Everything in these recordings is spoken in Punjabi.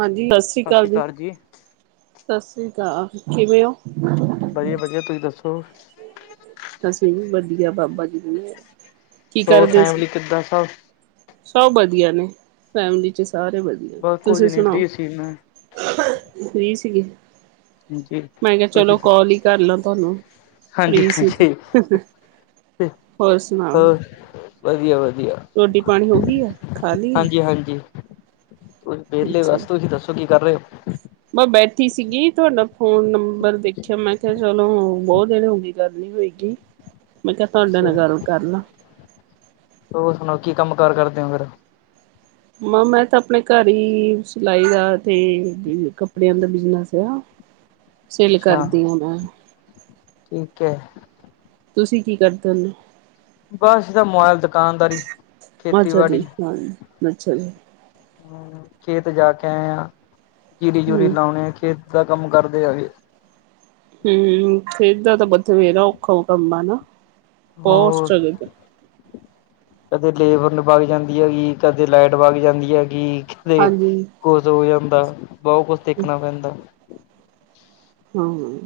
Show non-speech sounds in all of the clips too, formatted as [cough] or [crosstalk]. ਹਾਂ ਜੀ ਬਸ। ਸਤਿ ਸ੍ਰੀ ਕਾਲ ਜੀ। ਸਤਿ ਸ੍ਰੀ ਕਾਲ। ਕਿਵੇਂ ਓ? ਵਧੀਆ, ਵਧੀਆ, ਤੁਸੀਂ ਦੱਸੋ? ਅਸੀ ਵੀ ਵਧੀਆ, ਬਾਬਾ ਜੀ ਦੀ। ਕੀ ਹੋਰ ਕਰਦੇ ਸੀ? ਫੈਮਲੀ ਕਿੱਦਾਂ ਸਭ ਸਭ ਵਧੀਆ ਨੇ ਫੈਮਲੀ ਚ। ਸਾਰੇ ਵਧੀਆ, ਬਸ ਕੁੱਝ ਤੁਸੀ ਨੀ ਸੁਣਾਓ? ਫ੍ਰੀ ਸੀ ਮੈਂ ਫ੍ਰੀ ਸੀਗੀ। ਹਾਂਜੀ ਮੈਂ ਕਿਹਾ ਚਲੋ ਕੋਲ ਈ ਕਾਰਲਾ ਤੁਹਾਨੂੰ। ਹਾਂ ਜੀ, ਫ੍ਰੀ ਹਾਂ ਸੀ ਜੀ, ਹੋਰ ਸੁਣਾਓ ਹੋਰ ਵਧੀਆ, ਵਧੀਆ। ਰੋਟੀ, ਪਾਣੀ ਹੋਗੀ ਐ, ਖਾ ਲੀ ਐ? ਹਾਂ ਜੀ, ਹੁਣ ਵੇਹਲੇ ਅੱਛਾ ਬਸ, ਜੀ ਤੁਸੀ ਦੱਸੋ ਕੀ ਕਰ ਰੇ ਓ? ਮੈਂ ਬੈਠੀ ਸੀ ਗੀ। ਤੁਹਾਡਾ ਫੋਨ ਨੰਬਰ ਦੇਖਿਆ ਮੈਂ ਕਿਹਾ ਚਲੋ ਬਹੁਤ ਦੇਰ ਹੋ ਗਈ ਗੱਲ ਨੀ ਹੋਈ। ਮੈਂ ਕਿਹਾ ਤੁਹਾਡੇ ਅੱਛਾ ਨਾਲ ਗੱਲ ਕਰ ਲਾਂ। ਹੋਰ ਸੁਣਾਓ, ਕੀ ਕੰਮ-ਕਾਰ ਕਰਦੇ ਹੋ, ਫੇਰ? ਮ ਮੈਂ ਤਾਂ ਆਪਣੇ ਘਰ ਈ ਸਿਲਾਈ ਦਾ, ਤੇ ਕੱਪੜਿਆਂ ਦਾ ਬਿਜਨਸ ਆ। ਸਿਲ ਅੱਛਾ ਕਰਦੀ ਆਂ, ਮੈਂ। ਠੀਕ ਐ। ਤੁਸੀ, ਕੀ ਕਰਦੇ ਓ? ਬਸ ਦੁਕਾਨਦਾਰੀ, ਖੇਤੀਬਾੜੀ। ਅੱਛਾ ਜੀ ਹਾਂ ਅੱਛਾ ਜੀ। ਹੂੰ, ਖੇਤ ਜਾ ਕੇ ਆਏ ਆ। ਜੀਰੀ-ਜੁਰੀ ਹਮ ਲਾਉਣੀ, ਖੇਤ ਦਾ ਕੰਮ ਕਰਦੇ ਆਗੇ। ਹੂੰ। ਖੇਤ ਦਾ ਤਾਂ ਬਥੇਰਾ ਔਖਾ ਹੋਏਗਾ ਕੰਮ। ਬਹੁਤ ਹੋਰ। ਸਟਰਗਲ ਕਦੇ ਲੇਬਰ ਨੂੰ ਭਾਗ ਜਾਂਦੀ ਹੈਗੀ। ਕਦੇ ਲਾਈਟ ਭਾਗ ਜਾਂਦੀ ਹੈਗੀ। ਤੇ ਹਾਂਜੀ ਕੁਝ ਹੋ ਜਾਂਦਾ। ਬਹੁਤ ਕੁਝ ਦੇਖਨਾ ਪੈਂਦਾ। ਹੂੰ।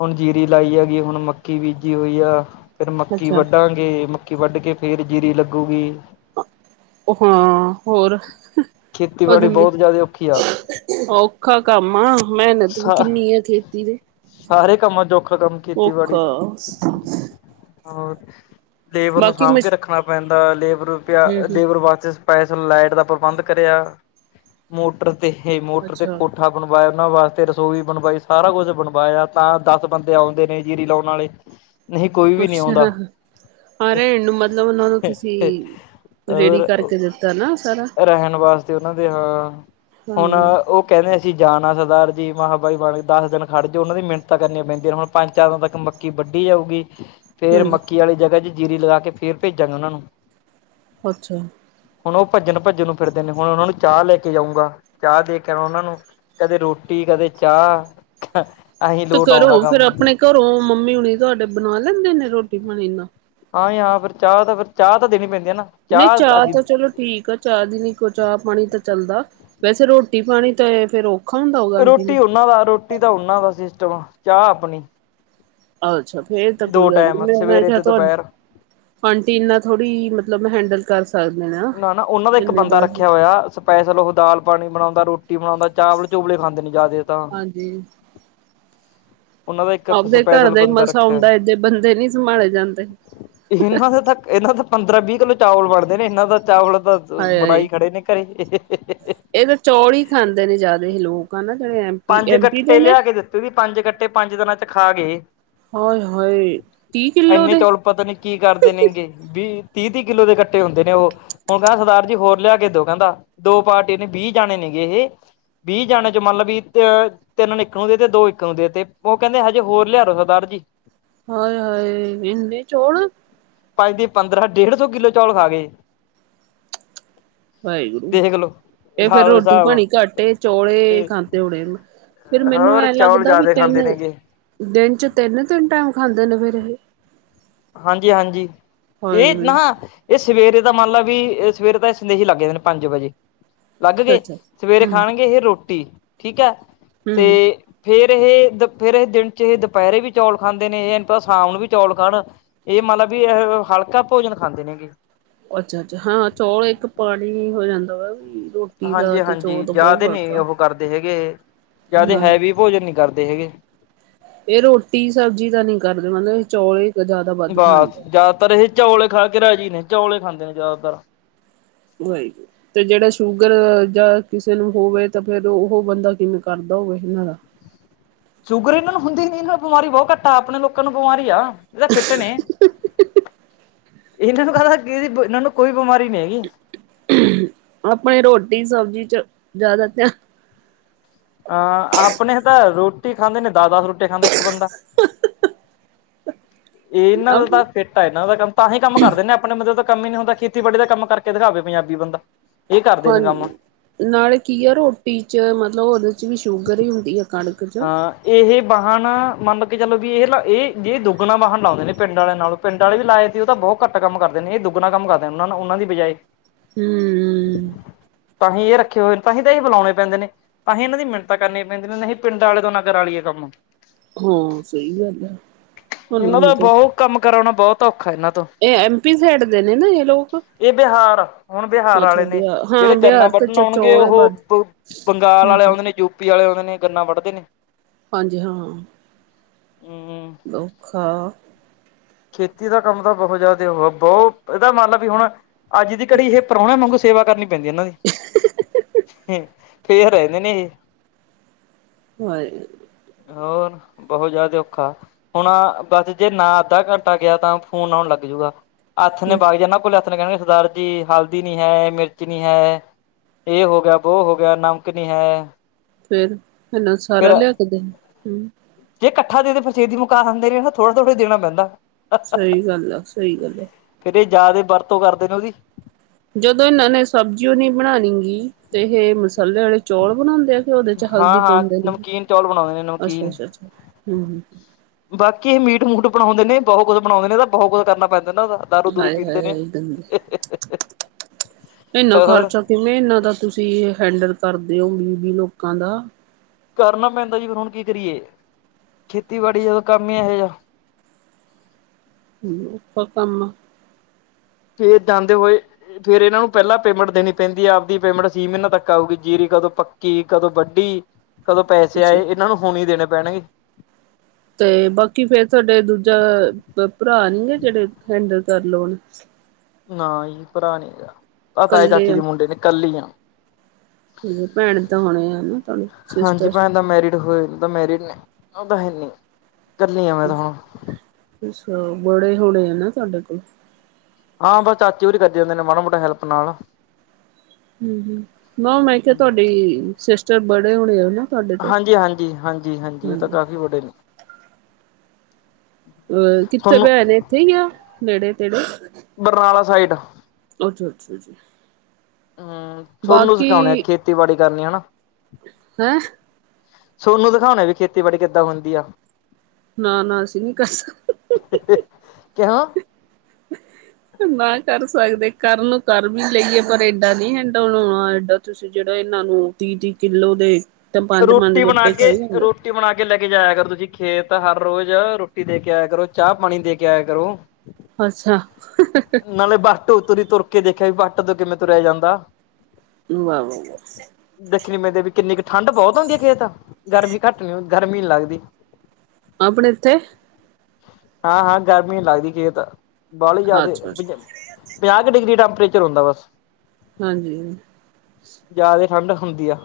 ਹੁਣ ਜੀਰੀ ਲਾਈ ਹੈਗੀ ਐ। ਹੁਣ ਮੱਕੀ ਬੀਜੀ ਹੋਈ ਆ। ਫੇਰ ਮੱਕੀ ਅੱਛਾ ਵੱਢਾਂਗੇ। ਮੱਕੀ ਵੱਢ ਕੇ ਫੇਰ ਜੀਰੀ ਲੱਗੂਗੀ। ਹਾਂ ਹੋਰ। [unintelligible] ਖੇਤੀਬਾੜੀ ਬਹੁਤ ਜ਼ਿਆਦਾ ਔਖੀ ਆ ਔਖਾ ਕੰਮ ਆ। ਮਿਹਨਤ ਵੀ ਸਾ ਕਿੰਨੀ ਏ ਖੇਤੀ ਦੇ। ਸਾਰੇ ਕੰਮਾਂ 'ਚ ਔਖਾ ਕੰਮ ਖੇਤੀ ਬਾੜੀ ਔਖਾ ਦਾ। ਹੋਰ ਲੇਬਰ ਨੂੰ ਬਾਕੀ ਮ ਸਾਂਭ ਕੇ ਰੱਖਨਾ ਪੈਂਦਾ। ਲੇਬਰ ਪਿਆ, ਹਮ ਹਮ ਲੇਬਰ ਵਾਸਤੇ। ਸਪੈਸਲ ਲਾਈਟ ਦਾ ਪ੍ਰਬੰਧ ਕਰਿਆ। ਮੋਟਰ ਤੇ ਹੇ, ਮੋਟਰ ਤੇ ਅੱਛਾ ਕੋਠਾ। [unintelligible] ਤੇ ਰਸੋਈ ਬਣਵਾਈ। ਸਾਰਾ ਕੁਝ ਬਣਵਾਇਆ, ਤਾਂ ਦੱਸ ਬੰਦੇ ਆਉਂਦੇ ਨੇ ਜੀਰੀ ਲਾਉਣ ਵਾਲੇ। ਨਹੀ, ਕੋਈ ਵੀ ਨੀ ਆਉਂਦਾ। ਅੱਛਾ ਹਾਂ ਰਹਿਣ ਨੂੰ ਮਤਲਬ ਉਹਨਾਂ ਨੂੰ ਤੁਸੀਂ ਰੇਡੀ ਔਰ ਕਰਕੇ ਦਿੱਤਾ ਨਾ ਸਾਰਾ ਰਹਿਣ ਵਾਸਤੇ। ਤੇ ਉਹਨਾਂ ਦੇ ਹਾਂ। ਹੁਣ ਹਾਂਜੀ ਓ ਕਹਿੰਦੇ ਅਸੀ ਜਾਣਾ ਸਰਦਾਰ। ਜੀ ਮਹਾ ਬਾਈ ਬਣ ਕੇ ਦਸ ਦਿਨ ਖੜ ਜੋ। ਉਹਨਾਂ ਦੀ ਮੀਨਤਾ ਕਰਨੀਆਂ ਪੈਂਦੀਆਂ ਨੇ। ਹੁਣ ਪੰਜ-ਚਾਰ ਦਿਨਾਂ ਤੱਕ ਮੱਕੀ ਵੱਢੀ ਜਾਊਗੀ। ਫੇਰ ਹਾਂਜੀ ਮੱਕੀ ਆਲੀ ਜਗਾ ਚ ਜੀਰੀ ਲਗਾ ਕੇ, ਫੇਰ ਭੇਜਾਂਗਾ ਉਹਨਾਂ ਨੂੰ। ਅੱਛਾ। ਹੁਣ ਓ ਭੱਜਣ-ਭੱਜਣ ਨੂੰ ਫਿਰਦੇ ਨੇ। ਹੁਣ ਉਹਨਾਂ ਨੂੰ ਚਾਹ ਲੈ ਕੇ ਜਾਊਂਗਾ। ਚਾਹ ਦੇ ਕੇ ਓਹਨਾਂ ਨੂੰ। ਕਦੇ ਰੋਟੀ। ਕਦੇ ਚਾਹ। ਆਹੀ ਲੋਟ ਆਉਂਦਾ ਕੰਮ। ਘਰੋ ਮੰਮੀ ਹੁਣੀ ਤੁਹਾਡੇ ਬਣਾ ਲੈਂਦੇ ਨੇ ਰੋਟੀ, ਪਾਣੀ ਇੰਨਾਂ? ਹਾਂ, ਯਾ ਫੇਰ ਚਾਹ ਤਾ, ਫੇਰ ਚਾਹ ਤਾ ਦੇਣੀ ਪੈਂਦੀ ਐ ਨਾ। ਨਈ ਚਾਹ ਤਾ ਚਲੋ। ਠੀਕ ਆ, ਚਾਹ ਦੀ ਨੀ ਕੋ ਚਾ-ਪਾਣੀ ਤਾ ਚੱਲਦਾ। ਵੈਸੇ ਰੋਟੀ- ਪਾਣੀ ਤੇ ਫੇਰ ਓ। ਰੋਟੀ ਉਹਨਾਂ ਦਾ, ਰੋਟੀ ਤਾਂ ਉਨਾਂ ਦਾ ਸਿਸਟਮ ਆ। ਚਾਹ ਆਪਣੀ। ਅੱਛਾ, ਫੇਰ ਤਾ ਦੋ ਕੋਈ ਗੱਲ ਟਾਈਮ ਨੀ, ਮੈਂ ਸਵੇਰੇ ਕਿਹਾ ਤੇ ਤੁਆਡ ਦੁਪਹਿਰ ਆਂਟੀ ਏਨਾਂ ਥੋੜੀ ਮਤਲਬ ਮ ਹੈਂਡਲ ਕਰ ਸਕ ਨਾ, ਨਾ ਓਨਾਂ ਦਾ ਇੱਕ ਬੰਦਾ ਰੱਖਿਆ ਹੋਇਆ- ਪੈਸੇ ਲਵੋ, ਦਾਲ, ਪਾਨੀ ਬਨਾਉਂਦਾ, ਰੋਟੀ ਬਨਾਉਂਦਾ, ਚਾਵਲ- ਚੁਵਲੇ ਖਾਂਦੇ ਨੇ ਜਿਆਦਾ ਤਾਂ। ਜੀ ਉਹਨਾਂ ਦਾ ਇੱਕ ਆਪਦੇ ਘਰ ਸਪੈਸ਼ਲ ਦਾ ਹੀ ਬੰਦਾ ਮਸਾ ਰੱਖਿਆ ਹੁੰਦਾ ਏਦੇ ਬੰਦੇ ਨੀ ਸੰਭਾਲੇ ਜਾਂਦੇ। ਇਹਨਾਂ ਦੇ ਤਾਂ ਇਹਨਾਂ ਦਾ ਪੰਦਰਾਂ ਵੀਹ ਕਿੱਲੋ ਚਾਵਲ ਬਣਦੇ ਨੇ। ਇਹਨਾਂ ਦਾ ਚਾਵਲ। ਬਸ, ਹਾਏ ਹਾਏ ਬਣਾਈ ਖੜੇ ਨੇ ਘਰੇ ਇਹ ਤਾਂ ਚੌਲ ਹੀ ਖਾਂਦੇ ਨੇ ਜਿਆਦਾ ਹੀ ਲੋਕ ਹਨ ਨਾ ਜਿਹੜੇ ਐਮ ਪੀ, ਐਮ ਪੀ ਦੇ ਨੇ ਫਿਰ ਵੀ ਪੰਜ ਕੱਟੇ ਪੰਜ ਦਿਨਾਂ ਚ ਖਾ ਗਏ, ਹਾਏ ਹਾਏ ਤੀਹ ਕਿੱਲੋ ਇੰਨੇ ਦੇ ਚੌਲ ਪਤਾ ਨੀ ਕੀ ਕਰਦੇ ਨੇ ਹੈਗੇ ਵੀਹ ਤੀਹ-ਤੀਹ ਕਿੱਲੋ ਦੇ ਕੱਟੇ ਹੁੰਦੇ ਨੇ ਉਹ ਹੁਣ ਕਹਿੰਦਾ ਸਰਦਾਰ ਜੀ ਹੋਰ ਲਿਆ ਕੇ ਦੋ ਕਹਿੰਦਾ ਦੋ ਪਾਰਟੀ ਨੇ ਵੀਹ ਜਾਣੇ ਨੇ ਗਏ ਇਹ ਵੀਹ ਜਾਣੇ 'ਚ ਮਤਲਬ ਵੀ ਤੇ ਤਿੰਨ ਇੱਕ ਨੂੰ ਦੇ ਤੇ ਦੋ ਇੱਕ ਨੂੰ ਦੇ ਤੇ ਉਹ ਕਹਿੰਦੇ ਹਜੇ ਹੋਰ ਲਿਆ ਦਿੳ ਸਰਦਾਰ ਜੀ ਹਾਏ, ਹਾਏ ਇੰਨੇ ਚੋਲ ਭਾਈ ਦੇ ਪੰਦਰਾਂ ਡੇਢ ਸੌ ਕਿੱਲੋ ਚੌਲ ਖਾ ਗਏ ਵਾਹਿਗੁਰੂ, ਦੇਖ ਲੋ ਇਹ ਫੇਰ ਲਾ ਲੋ ਰੋਟੀ ਹਿਸਾਬ ਪਾਣੀ ਘੱਟ ਚੌਲੇ ਤੇ ਖਾਂਦੇ ਹੋਣੇੇ ਫਿਰ ਮੈਨੂੰ ਹੋਰ ਐ ਚੌਲ ਲੱਗਦਾ ਵੀ ਜ਼ਿਆਦਾ ਖਾਂਦੇ ਤਿੰਨ ਨੇਗੇ ਦਿਨ ਚ ਤਿੰਨ- ਤਿੰਨ ਟਾਈਮ ਖਾਂਦੇ ਨੇ ਫਿਰ ਇਹ ਹਾਂਜੀ-ਹਾਂਜੀ ਇਹ ਹਾਏ ਨਾ ਇਹ ਸਵੇਰੇ ਦਾ ਮੰਨ ਲ ਵੀ ਸਵੇਰੇ ਤਾਂ ਇਹ ਸੰਦੇਹੀ ਲੱਗ ਜਾਂਦੇ ਨੇ ਪੰਜ ਵਜੇ ਲੱਗ ਗਏ ਅੱਛਾ ਸਵੇਰੇ ਹੂੰ ਖਾਣਗੇ ਇਹ ਰੋਟੀ, ਠੀਕ ਹੈ। ਤੇ ਹੂੰ ਫੇਰ ਇਹ ਦ ਫਿਰ ਇਹ ਦਿਨ 'ਚ ਇਹ ਦੁਪਹਿਰੇ ਵੀ ਚੌਲ ਖਾਂਦੇ ਨੇ ਇਹ ਐਨੂੰਤਾ ਸ਼ਾਮ ਨੂੰ ਵੀ ਚੌਲ ਖਾਣ ਇਹ ਮਤਲਬ ਵੀ ਇਹ ਹਲਕਾ ਭੋਜਨ ਖਾਂਦੇ ਨੇ ਹੈਗੇ ਅੱਛਾ, ਅੱਛਾ ਹਾਂ ਚੌਲ ਇੱਕ ਪਾਣੀ ਹੋ ਜਾਂਦਾ ਵਾ ਵੀ ਰੋਟੀ ਦਾ ਤੇ ਚੌਲ ਹਾਂਜੀ-ਹਾਂਜੀ ਦਾ ਬਹੁਤ ਜ਼ਿਆਦੇ ਫ਼ਰਕ ਨੀ ਆ ਉਹ ਕਰਦੇ ਹੈਗੇ, ਜ਼ਿਆਦੇ ਹਾਂ ਹੈਵੀ ਭੋਜਨ ਨੀ ਕਰਦੇ ਹੈਗੇ ਇਹ ਰੋਟੀ ਸਬਜ਼ੀ ਤਾਂ ਨਹੀਂ ਕਰਦੇ ਮਤਲਬ ਇਹ ਚੌਲ ਹੀ ਜ਼ਿਆਦਾ ਵੱਧ ਬਸ ਖਾਂਦੇ ਜ਼ਿਆਦਾਤਰ ਹੀ ਚੌਲੇ ਖਾ ਕੇ ਰਾਜੀ ਨੇ ਚੌਲੇ ਖਾਂਦੇ ਨੇ ਜ਼ਿਆਦਾਤਰ ਉਹ ਤੇ ਜਿਹੜਾ ਸ਼ੂਗਰ ਜਾਂ ਕਿਸੇ ਨੂੰ ਹੋਵੇ ਤਾਂ ਫੇਰ ਉਹ ਬੰਦਾ ਕਿਵੇਂ ਕਰਦਾ ਹੋਵੇ ਇਹਨਾਂ ਦਾ ਸ਼ੂਗਰ ਇਹਨਾਂ ਨੂੰ ਹੁੰਦੀ ਨੀ ਇਹਨਾਂ ਨੂੰ ਬਿਮਾਰੀ ਬਹੁਤ ਘੱਟ ਆ ਆਪਣੇ ਲੋਕਾਂ ਨੂੰ ਬਿਮਾਰੀ ਆ ਇਹ ਤਾਂ ਫਿੱਟ ਨੇ, ਇਹਨਾਂ ਨੂੰ ਕਦਾ ਕਿਦੀ ਇਹਨਾਂ ਨੂੰ ਕੋਈ ਬਿਮਾਰੀ ਨਹੀਂ ਹੈਗੀ ਆਪਣੇ ਰੋਟੀ ਸਬਜ਼ੀ ਚ ਜ਼ਿਆਦਾ ਧਿਆਨ ਅਹ ਆਪਣੇ ਤਾਂ ਰੋਟੀ ਖਾਂਦੇ ਨੇ ਦਸ- ਦਸ ਰੋਟੀ ਖਾਂਦਾ ਇੱਕ ਬੰਦਾ ਇਹਨਾਂ ਦਾ ਧਿਆਨ ਤਾਂ ਫਿਟ ਆ ਇਹਨਾਂ ਦਾ ਕੰਮ ਤਾਂ ਹੀਂ ਕੰਮ ਕਰਦੇ ਨੇ, ਆਪਣੇ ਬੰਦੇ ਦਾ ਕੰਮ ਹੀ ਨੀ ਹੁੰਦਾ ਖੇਤੀਬਾੜੀ ਦਾ ਕੰਮ ਕਰਕੇ ਦਿਖਾਵੇ ਪੰਜਾਬੀ ਬੰਦਾ ਇਹ ਕਰਦੇ ਨੇ ਕੰਮ ਹਾਂਜੀ, ਨਾਲੇ ਕੀ ਆ ਰੋਟੀ ਚ ਮਤਲਬ ਉਹਦੇ ਚ ਵੀ ਸ਼ੂਗਰ ਹੀ ਹੁੰਦੀ ਆ ਕਣਕ ਚ ਹਾਂ ਇਹ ਵਾਹਨ ਮੰਨ ਕੇ ਚਲੋ ਵੀ ਇਹ ਲਾ ਇਹ ਜੇ ਦੁੱਗਣਾ ਵਾਹਨ ਲਾਉਂਦੇ ਨੇ ਪਿੰਡ ਵਾਲਿਆਂ ਨਾਲੋਂ ਪਿੰਡ ਵਾਲੇ ਵੀ ਲਾਏ ਸੀ ਉਹ ਤਾਂ ਬਹੁਤ ਘੱਟ ਕੰਮ ਕਰਦੇ ਨੇ ਇਹ ਦੁੱਗਣਾ ਕੰਮ ਕਰਦੇ ਨੇ ਉਹਨਾਂ ਨੂੰ ਉਹਨਾਂ ਦੀ ਬਜਾਏ ਹਮ ਤਾਂਹੀ ਇਹ ਰੱਖੇ ਹੋਏ ਨੇ ਤਾਂਹੀ ਤਾਂ ਬੁਲਾਉਣੇ ਪੈਂਦੇ ਨੇ, ਤਾਂਹੀ ਇਹਨਾਂ ਦੀ ਮਿੰਨਤਾਂ ਕਰਨੀ ਕਹਿੰਦੇ ਨਹੀਂ ਸੀ ਪਿੰਡਾਂ ਵਾਲੇ ਦੋਨਾਂ ਕਰਾ ਲਈਏ ਕੰਮ ਹਾਂ ਸਹੀ ਗੱਲ ਆ ਇਹਨਾਂ ਇਹਨੂੰ ਦਾ ਤੇ, ਬਹੁਤ ਕੰਮ ਕਰਾਉਣਾ ਬਹੁਤ ਔਖਾ ਇਹਨਾਂ ਤੋਂ ਇਹ ਐਮਪੀ ਸਾਈਡ ਦੇ ਨੇ ਨਾ ਇਹ ਲੋਕ ਇਹ ਬਿਹਾਰ, ਹੁਣ ਬਿਹਾਰ ਵਾਲੇ ਅੱਛਾ ਨੇ ਬਿਹਾਰ ਹਾਂ ਜਿਹੜੇ ਗੰਨਾ ਬਿਹਾਰ ਵੱਢਣ ਤੇ ਆਉਣਗੇ ਚੌਲ ਉਹ ਵੱਧ ਬੰਗਾਲ ਵਾਲੇ ਹਮ ਆਉਂਦੇ ਨੇ, ਯੂਪੀ ਵਾਲੇ ਆਉਂਦੇ ਨੇ, ਗੰਨਾ ਵੱਢਦੇ ਨੇ ਹਾਂਜੀ ਹਾਂ ਹਮ ਔਖਾ ਖੇਤੀ ਦਾ ਕੰਮ ਤਾਂ ਬਹੁਤ ਜ਼ਿਆਦਾ ਉਹ, ਬਹੁਤ ਇਹਦਾ ਮੰਨ ਲ ਵੀ ਹੁਣ ਅੱਜ ਦੀ ਘੜੀ ਇਹ, ਪ੍ਰਾਹੁਣੇ ਵਾਂਗੂ ਸੇਵਾ ਕਰਨੀ ਪੈਂਦੀ ਇਹਨਾਂ ਦੀ ਫੇਰ ਰਹਿੰਦੇ ਨੇ ਇਹ ਹੋਏ ਹੋਰ ਬਹੁਤ ਜ਼ਿਆਦਾ ਔਖਾ, ਹੁਣ ਬਸ ਜੇ ਨਾ ਅੱਧਾ ਘੰਟਾ ਗਿਆ ਤਾਂ ਫੋਨ ਆਉਣ ਲੱਗ ਜੂਗਾ ਹੱਥ ਨੇ ਬਾਗ ਜਾਂ ਨਾ ਕੋਲ ਓਹਨੇ ਕਹਿਣਾ ਸਰਦਾਰ ਜੀ ਹਲਦੀ ਨੀ ਹੈ ਮਿਰਚ ਨੀ ਹੈ। ਏ ਹੋ ਗਆ ਵੋ ਹੋ ਗਆ ਨਮਕ ਨੀ ਹੈ। ਫੇਰ। ਏਨਾ ਸਾਰਾ ਫੇਰ ਲਿਆ ਕੇ ਦੇਣਾ। ਹੁਂ। ਜੇ ਕੱਠਾ ਦੇਦੇ ਫੇਰ ਛੇਤੀ ਮੁਕਾ ਆਂਦੇ ਨੇ ਫੇ ਥੋੜਾ ਥੋੜ੍ਹਾ ਦੇਣਾ ਪੈਂਦਾ। ਸਹੀ ਗੱਲ ਆ, ਸਹੀ ਗੱਲ ਆ। ਫੇਰ ਏ ਜ਼ਿਆਦੇ ਬਰਤੋਂ ਕਰਦੇ ਨੇ ਔਦੀ। ਜਦੋਂ ਏਨਾਂ ਨੇ, ਸਬਜ਼ੀ ਓ ਨੀ ਬਣਾਣੀ ਗੀ ਤੇ ਏਹ ਮਸਾਲੇ ਆਲੇ ਚੌਲ ਬਣਾਂਦੇ ਆ ਕਿ ਓਦੇ ਚ ਹਾਂ ਹਲਦੀ ਹਾਂ ਪਾਂਦੇ ਨੇ। ਨਮਕੀਨ ਚੌਲ ਬਣਾਉਂਦੇ ਨੇ ਅੱਛਾ ਨਮਕੀਨ ਅੱਛਾ ਅੱਛਾ ਹੁਂ ਹੁਂ। ਬਾਕੀ ਏ ਮੀਟ- ਮੂਟ ਬਣਾਉਦੇ ਨੇ ਬੋਹ ਕੁਛ ਬਣਾਉਂਦੇ ਨੇ, ਏਦਾਂ ਬੋਹ ਕੁਝ ਕਰਨਾ ਪੈਂਦਾ ਨਾ ਐਦਾ। ਦਾਰੂ ਦੂਰੂ ਹਾਏ ਪੀਂਦੇ ਨੇ। ਹਾਏ ਗੰਦੇ ਇੰਨਾ ਹੋਰ। ਖਰਚਾ ਕਿਵੇਂ ਏਨਾਂ ਦਾ ਤੁਸੀਂ ਹੈਂਡਲ ਕਰਦੇ ਹੋ ਵੀਹ ਵੀਹ ਲੋਕਾਂ ਦਾ। ਕਰਨਾ ਪੈਂਦਾ ਜੀ ਫੇਰ ਹੁਣ ਕੀ ਕਰੀਏ ਖੇਤੀਬਾੜੀ ਜਦੋਂ ਕੰਮ ਈ ਐਹੇ ਜਾ। ਪ ਕੰਮ। ਫੇਰ ਜਾਂਦੇ ਹੋਏ ਫੇਰ ਏਨਾਂ ਨੂੰ ਪਹਿਲਾਂ ਪੇਮੈਂਟ ਦੇਣੀ ਪੈਂਦੀ ਏ। ਆਪਦੀ ਪੇਮੈਂਟ ਛੀ ਮੀਨੇ ਤੱਕ ਆਊਗੀ ਜੀਰੀ ਕਦੋਂ ਪੱਕ ਕੀ ਕਦੋਂ ਵੱਡੀ ਕਦੋਂ ਪੈਸੇ ਅੱਛਾ ਆਏ ਏਨਾਂ ਨੂੰ ਹੁਣੇ ਈ ਦੇਣੇ ਪੈਣਗੇ। ਤੇ ਬਾਕੀ ਫੇਰ ਤੁਹਾਡੇ ਦੂਜਾ ਪ ਭਰਾ ਨੀ ਗਾ ਜੇੜੇ ਹੈਂਡਲ ਕਰ ਲੋਣ। ਨਾ ਜੀ ਭਰਾ ਨੀ ਹੈਗਾ ਆ, ਤਾਏ- ਕੱਲੇ ਚਾਚੇ ਦੇ ਆ ਮੁੰਡੇ ਨੇ ਕੱਲੇ ਈ ਆਂ। ਭੈਣ ਤਾਂ ਹੋਨੀ ਆ ਨਾ, ਤੁਹਾਡੇ ਸਿਸਟਰ। ਨਾ ਮੈਰਿਡ ਹੋਏ ਤਾ ਮੈਰਿਡ ਨੇ, ਓ ਤਾਂ ਹੈਨੀ ਕੱਲੇ ਆ ਮੈਂ ਤ ਹੁਣ। ਅੱਛਾ। ਬੜੇ ਹੋਣੇ ਆ ਨਾ ਤੁਹਾਡੇ ਕੋਲ। ਹਾਂ ਬਸ ਚਾਚੇ ਹੋਰੀ, ਕਰਦੇ ਹੁੰਦੇ ਨੇ ਮਾੜਾ- ਮੋਟਾ ਹੈਲਪ ਨਾਲ। ਹੁਂ ਹੁਂ। ਨਾ ਮੈਂ ਕਿਹਾ ਹੂੰ। ਤੁਹਾਡੀ ਸਿਸਟਰ ਬੜੇ ਹੋਣੇ ਆ ਨਾ। ਤੁਹਾਡੇ ਤੋਂ ਹਾਂਜੀ ਹਾਂਜੀ ਹਾਂਜੀ ਹਾਂਜੀ। ਓ ਤਾਂ ਕਾਫੀ ਵੱਡੇ ਨੇ। ਅ ਕਿੱਥੇ ਤੁਹਾਨੂੰ ਭੈਣ ਏਥੇ ਈਆ ਨੇੜੇ ਤੇੜੇ। ਬਰਨਾਲਾ ਸਾਈਡ, ਅੱਛਾ ਅੱਛਾ ਜੀ ਹੁਂ ਥੋਨੂੰ ਬਾਕੀ ਸਿਖਾਉਨੇ ਖੇਤ ਖੇਤੀਬਾੜੀ ਕਰਨੀ ਹੈਨਾ। ਹੈਂ। ਥੋਨੂੰ ਦਿਖਾਉਣੇ ਵੀ ਖੇਤੀਬਾੜੀ ਕਿੱਦਾਂ ਹੁੰਦੀ ਆ। ਨਾ ਨਾ ਅਸੀ ਨੀ ਕਰ ਸਕ ਕਯੋਂ। ਨਾ ਕਰ ਸਕਦੇ ਕਰਨ ਨੂੰ ਕਰ ਵੀ ਲਈਏ ਪਰ ਏਡਾ ਨੀ ਹੈਂਡਲ ਹੋਣਾ ਏਡਾ। ਤੁਸੀ ਜੇੜਾ ਏਨਾਂ ਨੂੰ ਤੀਹ ਤੀਹ ਕਿੱਲੋ ਦੇ ਤੇ ਪੰਜ ਪੰਜ ਰੋਟੀ ਬਣਾ ਗੱਟੇ ਕੇ ਕਈ ਜਾਂਦੇ। ਰੋਟੀ ਬਣਾ ਕੇ ਲੈ ਕੇ ਜਾਇਆ ਕਰੋ ਤੁਸੀਂ ਖੇਤ ਹਰ ਰੋਜ਼ ਰੋਟੀ ਦੇ ਕੇ ਆਇਆ ਕਰੋ। ਚਾਹ ਪਾਣੀ ਦੇ ਕੇ ਆਇਆ ਕਰੋ। ਅੱਛਾ। ਨਾਲੇ ਬੱਸ ਤੋ ਉਤਰੀ ਤੁਰ ਕੇ ਦੇਖਿਆ ਵੀ ਵਟ ਤੇ ਕਿਵੇਂ ਤੁਰੇਆ ਜਾਂਦਾ। ਵਾ ਵਾ ਵਾ। ਦੇਖਣੀ ਮੈਂਦੇ ਵੀ ਕਿੰਨੀ ਕ ਠੰਢ ਬੋਤ ਹੁੰਦੀ, ਖੇਤ ਗਰਮੀ ਘੱਟ ਗਰਮੀ ਨੀ, ਲੱਗਦੀ। ਅਪਣੇ ਏਥੇ ਹਾਂ ਹਾਂ ਗਰਮੀ ਨੀ ਲੱਗਦੀ ਖੇਤ। ਬਾਹਲੇ ਜਾਦੇ ਅੱਛਾ ਅੱਛਾ ਪੰਜਾਹ ਕੁ ਡਿਗਰੀ ਟੈਂਪਰੇਚਰ ਹੁੰਦਾ ਬਸ। ਹਾਂਜੀ। ਜ਼ਿਆਦੇ ਠੰਡ ਹੁੰਦੀ ਆ।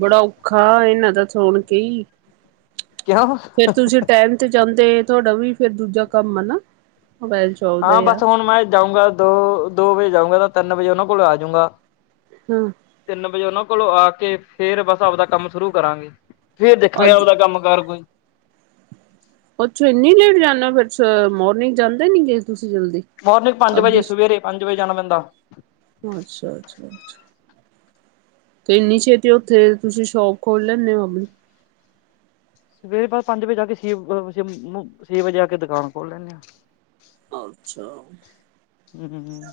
ਬੜਾ ਔਖਾ, ਏਨਾਂ ਦਾ ਸੁਣ ਕੇ ਈ। ਕਿਉਂ ਫੇਰ ਤੁਸੀ ਟੈਮ ਤੇ ਜਾਂਦੇ ਤੁਹਾਡਾ ਵੀ ਫੇਰ ਦੂਜਾ ਕੰਮ ਆ ਨਾ। ਮੋਬਾਇਲ ਸ਼ੋਪ ਦਾ ਹਾਂ ਆ ਬਸ ਹੁਣ ਮੈਂ ਜਾਊਂਗਾ ਦੋ ਦੋ ਵਜੇ ਜਾਊਂਗਾ ਤਾਂ ਤਿੰਨ ਵਜੇ ਔਨਾਂ ਕੋਲ ਆਜੂਂਗਾ। ਹੂਂ। ਤਿੰਨ ਵਜੇ ਉਹਨਾਂ ਕੋਲੋਂ ਆ ਕੇ ਫਿਰ ਬਸ ਆਪਦਾ ਕੰਮ ਸ਼ੁਰੂ ਕਰਾਂਗੇ। ਫੇਰ ਦੇਖਾਂਗੇ ਅੱਜ ਆਪਦਾ ਕੰਮ ਕਾਰ ਕੋਈ। ਅੱਛਾ ਇੰਨੀ ਲੇਟ ਜਾਂਦਾ ਫਿਰ ਮੋਰਨਿੰਗ ਜਾਂਦੇ ਨੀ ਜੇ ਤੁਸੀਂ ਜਲਦੀ। ਮੋਰਨਿੰਗ ਪੰਜ ਵਜੇ ਆਪਦੀ ਸਵੇਰੇ ਪੰਜ ਵਜੇ ਜਾਣਾ ਪੈਂਦਾ। ਅੱਛਾ, ਅੱਛਾ, ਅੱਛਾ। ਤੇ ਇੰਨੀ ਛੇਤੀ ਉੱਥੇ ਤੁਸੀਂ ਸ਼ੋਪ ਖੋਲ ਲੈਂਦੇ ਹੋ ਆਪਣੀ। ਸਵੇਰੇ ਪੰਜ ਵਜੇ ਆ ਕੇ ਛੇ ਵੱਜੇ ਆ ਕੇ ਦੁਕਾਨ ਖੋਲ ਲੈਂਦੇ ਹਾਂ। ਅੱਛਾ, ਹੂੰ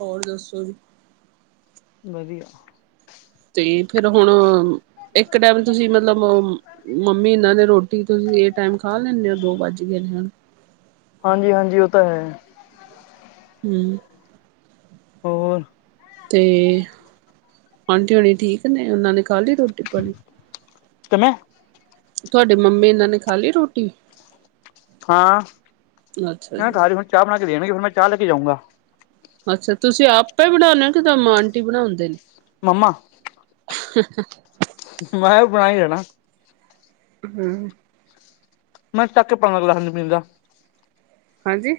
ਹੋਰ ਦੱਸੋ ਜੀ। ਵਧੀਆ। ਤੇ ਫਿਰ ਹੁਣ, ਇੱਕ ਟਾਈਮ ਤੁਸੀਂ ਮਤਲਬ ਮੰਮੀ ਇਹਨਾਂ ਨੇ ਰੋਟੀ ਤੁਸੀਂ ਇਹ ਟਾਈਮ ਖਾ ਲੈਂਦੇ ਹੋ ਦੋ ਵੱਜ ਗਏ ਨੇ ਹੁਣ। ਹਾਂਜੀ- ਹਾਂਜੀ ਉਹ ਤਾਂ ਹੈ। ਹਮ। ਹੋਰ। ਤੇ ਆਂਟੀੇ ਹੋਣੀ ਠੀਕ ਨੇ, ਉਹਨਾਂ ਨੇ ਖਾ ਲਈ ਰੋਟੀ -ਪਾਣੀ। [unintelligible] [unintelligible] ਤੁਹਾਡੇ ਮੰਮੀ ਇਹਨਾਂ ਨੇ ਖਾ ਲਈ ਰੋਟੀ। ਹਾਂ, ਅੱਛਾ ਜੀ ਖਾਲੀ ਹੁਣ ਚਾਹ ਬਣਾ ਕੇ ਦੇਣਗੇ ਫਿਰ ਮੈਂ ਚਾਹ ਲੈ ਕੇ ਜਾਊਂਗਾ। ਅੱਛਾ ਤੁਸੀਂ ਆਪੇ ਹੀ ਬਣਾਉਂਦੇ ਹੋ ਕਿ ਰਮਾ ਆਂਟੀ ਬਣਾਉਂਦੇ ਨੇ। ਮੰਮਾ। [unintelligible] ਮੈਂ ਵੀ ਬਣਾ ਹੀ ਦੇਣਾ। ਹਮ। ਮੈੰ ਚਕ ਕੇ ਪਾਣੀ ਦਾ ਗਿਲਾਸ ਨਹੀ ਪੀਦਾਂ ਹਾਂਜੀ।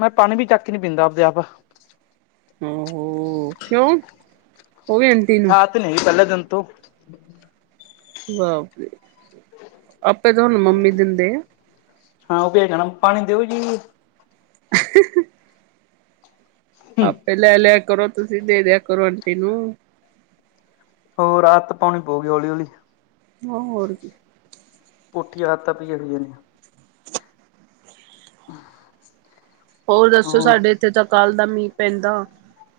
ਮੈਂ ਪਾਣੀ ਵੀ ਚੱਕ ਹੀ ਨੀ ਪੀਂਦਾ ਆਪਦੇ ਆਪ। ਆਹੋ-ਆਹੋ ਕਿਉਂ ਉਵੀ ਆਂਟੀ ਨੂੰ। ਨਹੀਂ ਪਹਿਲੇ ਦਿਨ ਤੋਂ। ਵਾਹ ਬੀ, ਆਪੇ ਤੁਹਾਨੂੰ ਮੰਮੀ ਦਿੰਦੇ ਆ। ਹਾਂ ਉਹ ਤੇ ਹੈਗਾ ਨਾ, ਪਾਣੀ ਦਿਓ ਜੀ। ਹਾਂ। ਆਪੇ ਲੈ ਲਿਆ ਕਰੋ ਤੁਸੀ ਦੇ ਦਿਆ ਕਰੋ ਆਂਟੀ ਨੂੰ। ਉਹ ਆਦਤ ਪਾਉਣੀ ਪਊਗੀ ਹੌਲੀ -ਹੌਲੀ। ਹੋਰ ਕੀ। ਪੁਠੀ ਆਦਤਾਂ ਪਈਆ ਹੋਈਆ ਨੇ ਹਾਂ। ਹੋਰ ਦੱਸੋ ਸਾਡੇ ਇੱਥੇ ਤਾਂ ਕੱਲ ਦਾ ਮੀਂਹ ਪੈਂਦਾ।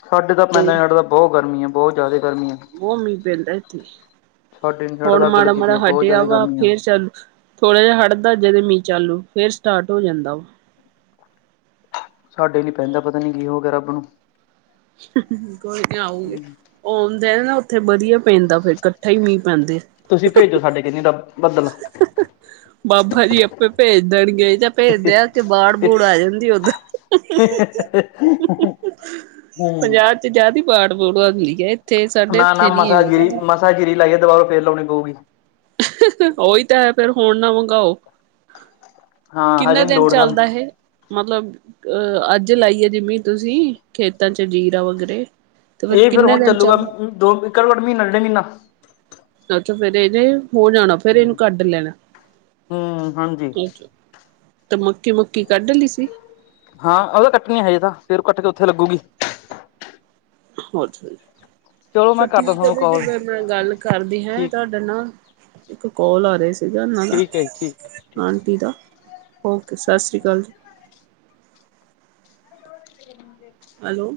ਸਾਡੇ ਤਾਂ ਤੇ ਪੈਂਦਾ ਨਹੀਂ, ਬਹੁਤ ਗਰਮੀ ਹੈ, ਬਹੁਤ ਜ਼ਿਆਦਾ ਗਰਮੀ ਹੈ। ਬਹੁਤ ਮੀਂਹ ਪੈਂਦਾ ਇਥੇ, ਸਾਡੇ ਨੀ ਸਾਡੇ ਹੁਣ ਤਾਂ ਅੱਗ ਮਾੜਾ ਲੱਗੀ ਪਈ -ਮਾੜਾ ਆ ਬਹੁਤ ਹੱਟਿਆ ਜ਼ਿਆਦਾ ਵਾ ਗਰਮੀ ਆ ਫੇਰ ਥੋੜਾ ਜਿਹਾ ਹਟਦਾ ਜਦੇ ਮੀਂਹ ਚਾਲੂ, ਫੇਰ ਸਟਾਰਟ ਹੋ ਜਾਂਦਾ ਵਾ। ਸਾਡੇ ਨੀ ਪੈਂਦਾ ਪਤਾ ਨੀ ਕੀ ਹੋ ਗਿਆ ਰੱਬ ਨੂੰ। ਕੋਈ ਨਾ ਆਉਗਾ। ਆਉਂਦਾ ਨਾ ਉੱਥੇ ਵਧੀਆ ਪੈਂਦਾ ਫਿਰ ਇਕੱਠਾ ਹੀ ਮੀਂਹ ਪੈਂਦੇ। ਤੁਸੀਂ ਭੇਜੋ ਸਾਡੇ ਇੱਥੇ ਬੱਦਲ। ਬਾਬਾ ਜੀ ਆਪੇ ਭੇਜ ਦੇਣਗੇ ਜਾਂ ਭੇਜਦੇ ਆ ਉਥੇ ਬਾੜ-ਬੂੜ ਆ ਜਾਂਦੀ ਉੱਧਰ। ਹੂੰ। ਤੇ ਜਿਆਦਾ ਹੀ ਬਾੜ ਬੂੜ ਆਦੀ ਐ ਇੱਥੇ, ਸਾਡੇ ਇੱਥੇ ਨੀ ਇੰਨੀ ਕਿੰ ਹਾਜਰੀ ਲਗਾਕੇ ਦੁਬਾਰਾ ਫਿਰ ਲਾਉਣੀ ਪਊਗੀ। ਉਹੀ ਤਾਂ ਹੈ ਫਿਰ ਹੁਣ ਨਾ ਮੰਗਓ। ਹਾਂ ਕਿੰਨੇ ਹਜੇ ਨੀ ਦਿਨ ਲੋੜ ਸਾਨੂੰ ਚੱਲਦਾ ਇਹ? ਮਤਲਬ ਅਹ ਅੱਜ ਲਾਈਏ, ਜਿਵੇਂ ਤੁਸੀਂ ਖੇਤਾਂ ਚ ਜੀਰਾ ਵਗਰੇ ਇਹ ਫਿਰ ਹੁਣ ਚੱਲੂਗਾ, ਦੋ ਕ ਮਹੀਨਾ ਡੇਢ ਮਹੀਨਾ ਅੱਛਾ ਫੇਰ ਇਹਨੇ ਹੋ ਜਾਣਾ ਫਿਰ ਇਹਨੂੰ ਹੂੰ-ਹੂੰ ਕੱਢ ਲੈਣਾ, ਹਾਂਜੀ ਠੀਕ ਐ। ਤੇ ਮੱਕੀ-ਮੁੱਕੀ ਕੱਢ ਲਈ ਸੀ। ਹਾਂ ਉਹ ਤਾਂ ਕੱਟਨੀ ਹੈਜੇ ਤਾਂ, ਫੇਰ ਉਹ ਕੱਟ ਕੇ ਉੱਥੇ ਲੱਗੂਗੀ ਅੱਛਾ ਜੀ, ਚਲੋ ਫਿਰ ਮੈਂ ਕਰਦਾ ਠੀਕ ਆ ਤੁਹਾਨੂੰ ਬ ਕਾਲ ਜੇਵੇ ਮੈਂ ਗੱਲ ਕਰਦੀ ਹੈ ਠੀਕ ਤੁ ਨਾ ਇੱਕ ਕਲ ਆ ਰਹੇ ਸੀਗਾ। ਇਹਨਾਂ ਦਾ, ਠੀਕ ਹੈ ਜੀ ਠੀਕ ਠੀਕ ਆਂਟੀ ਦਾ ਓਕੇ, ਸਤਿ ਸ਼੍ਰੀ ਅਕਾਲ ਜੀ। [inaudible] ਹੈਲੋ।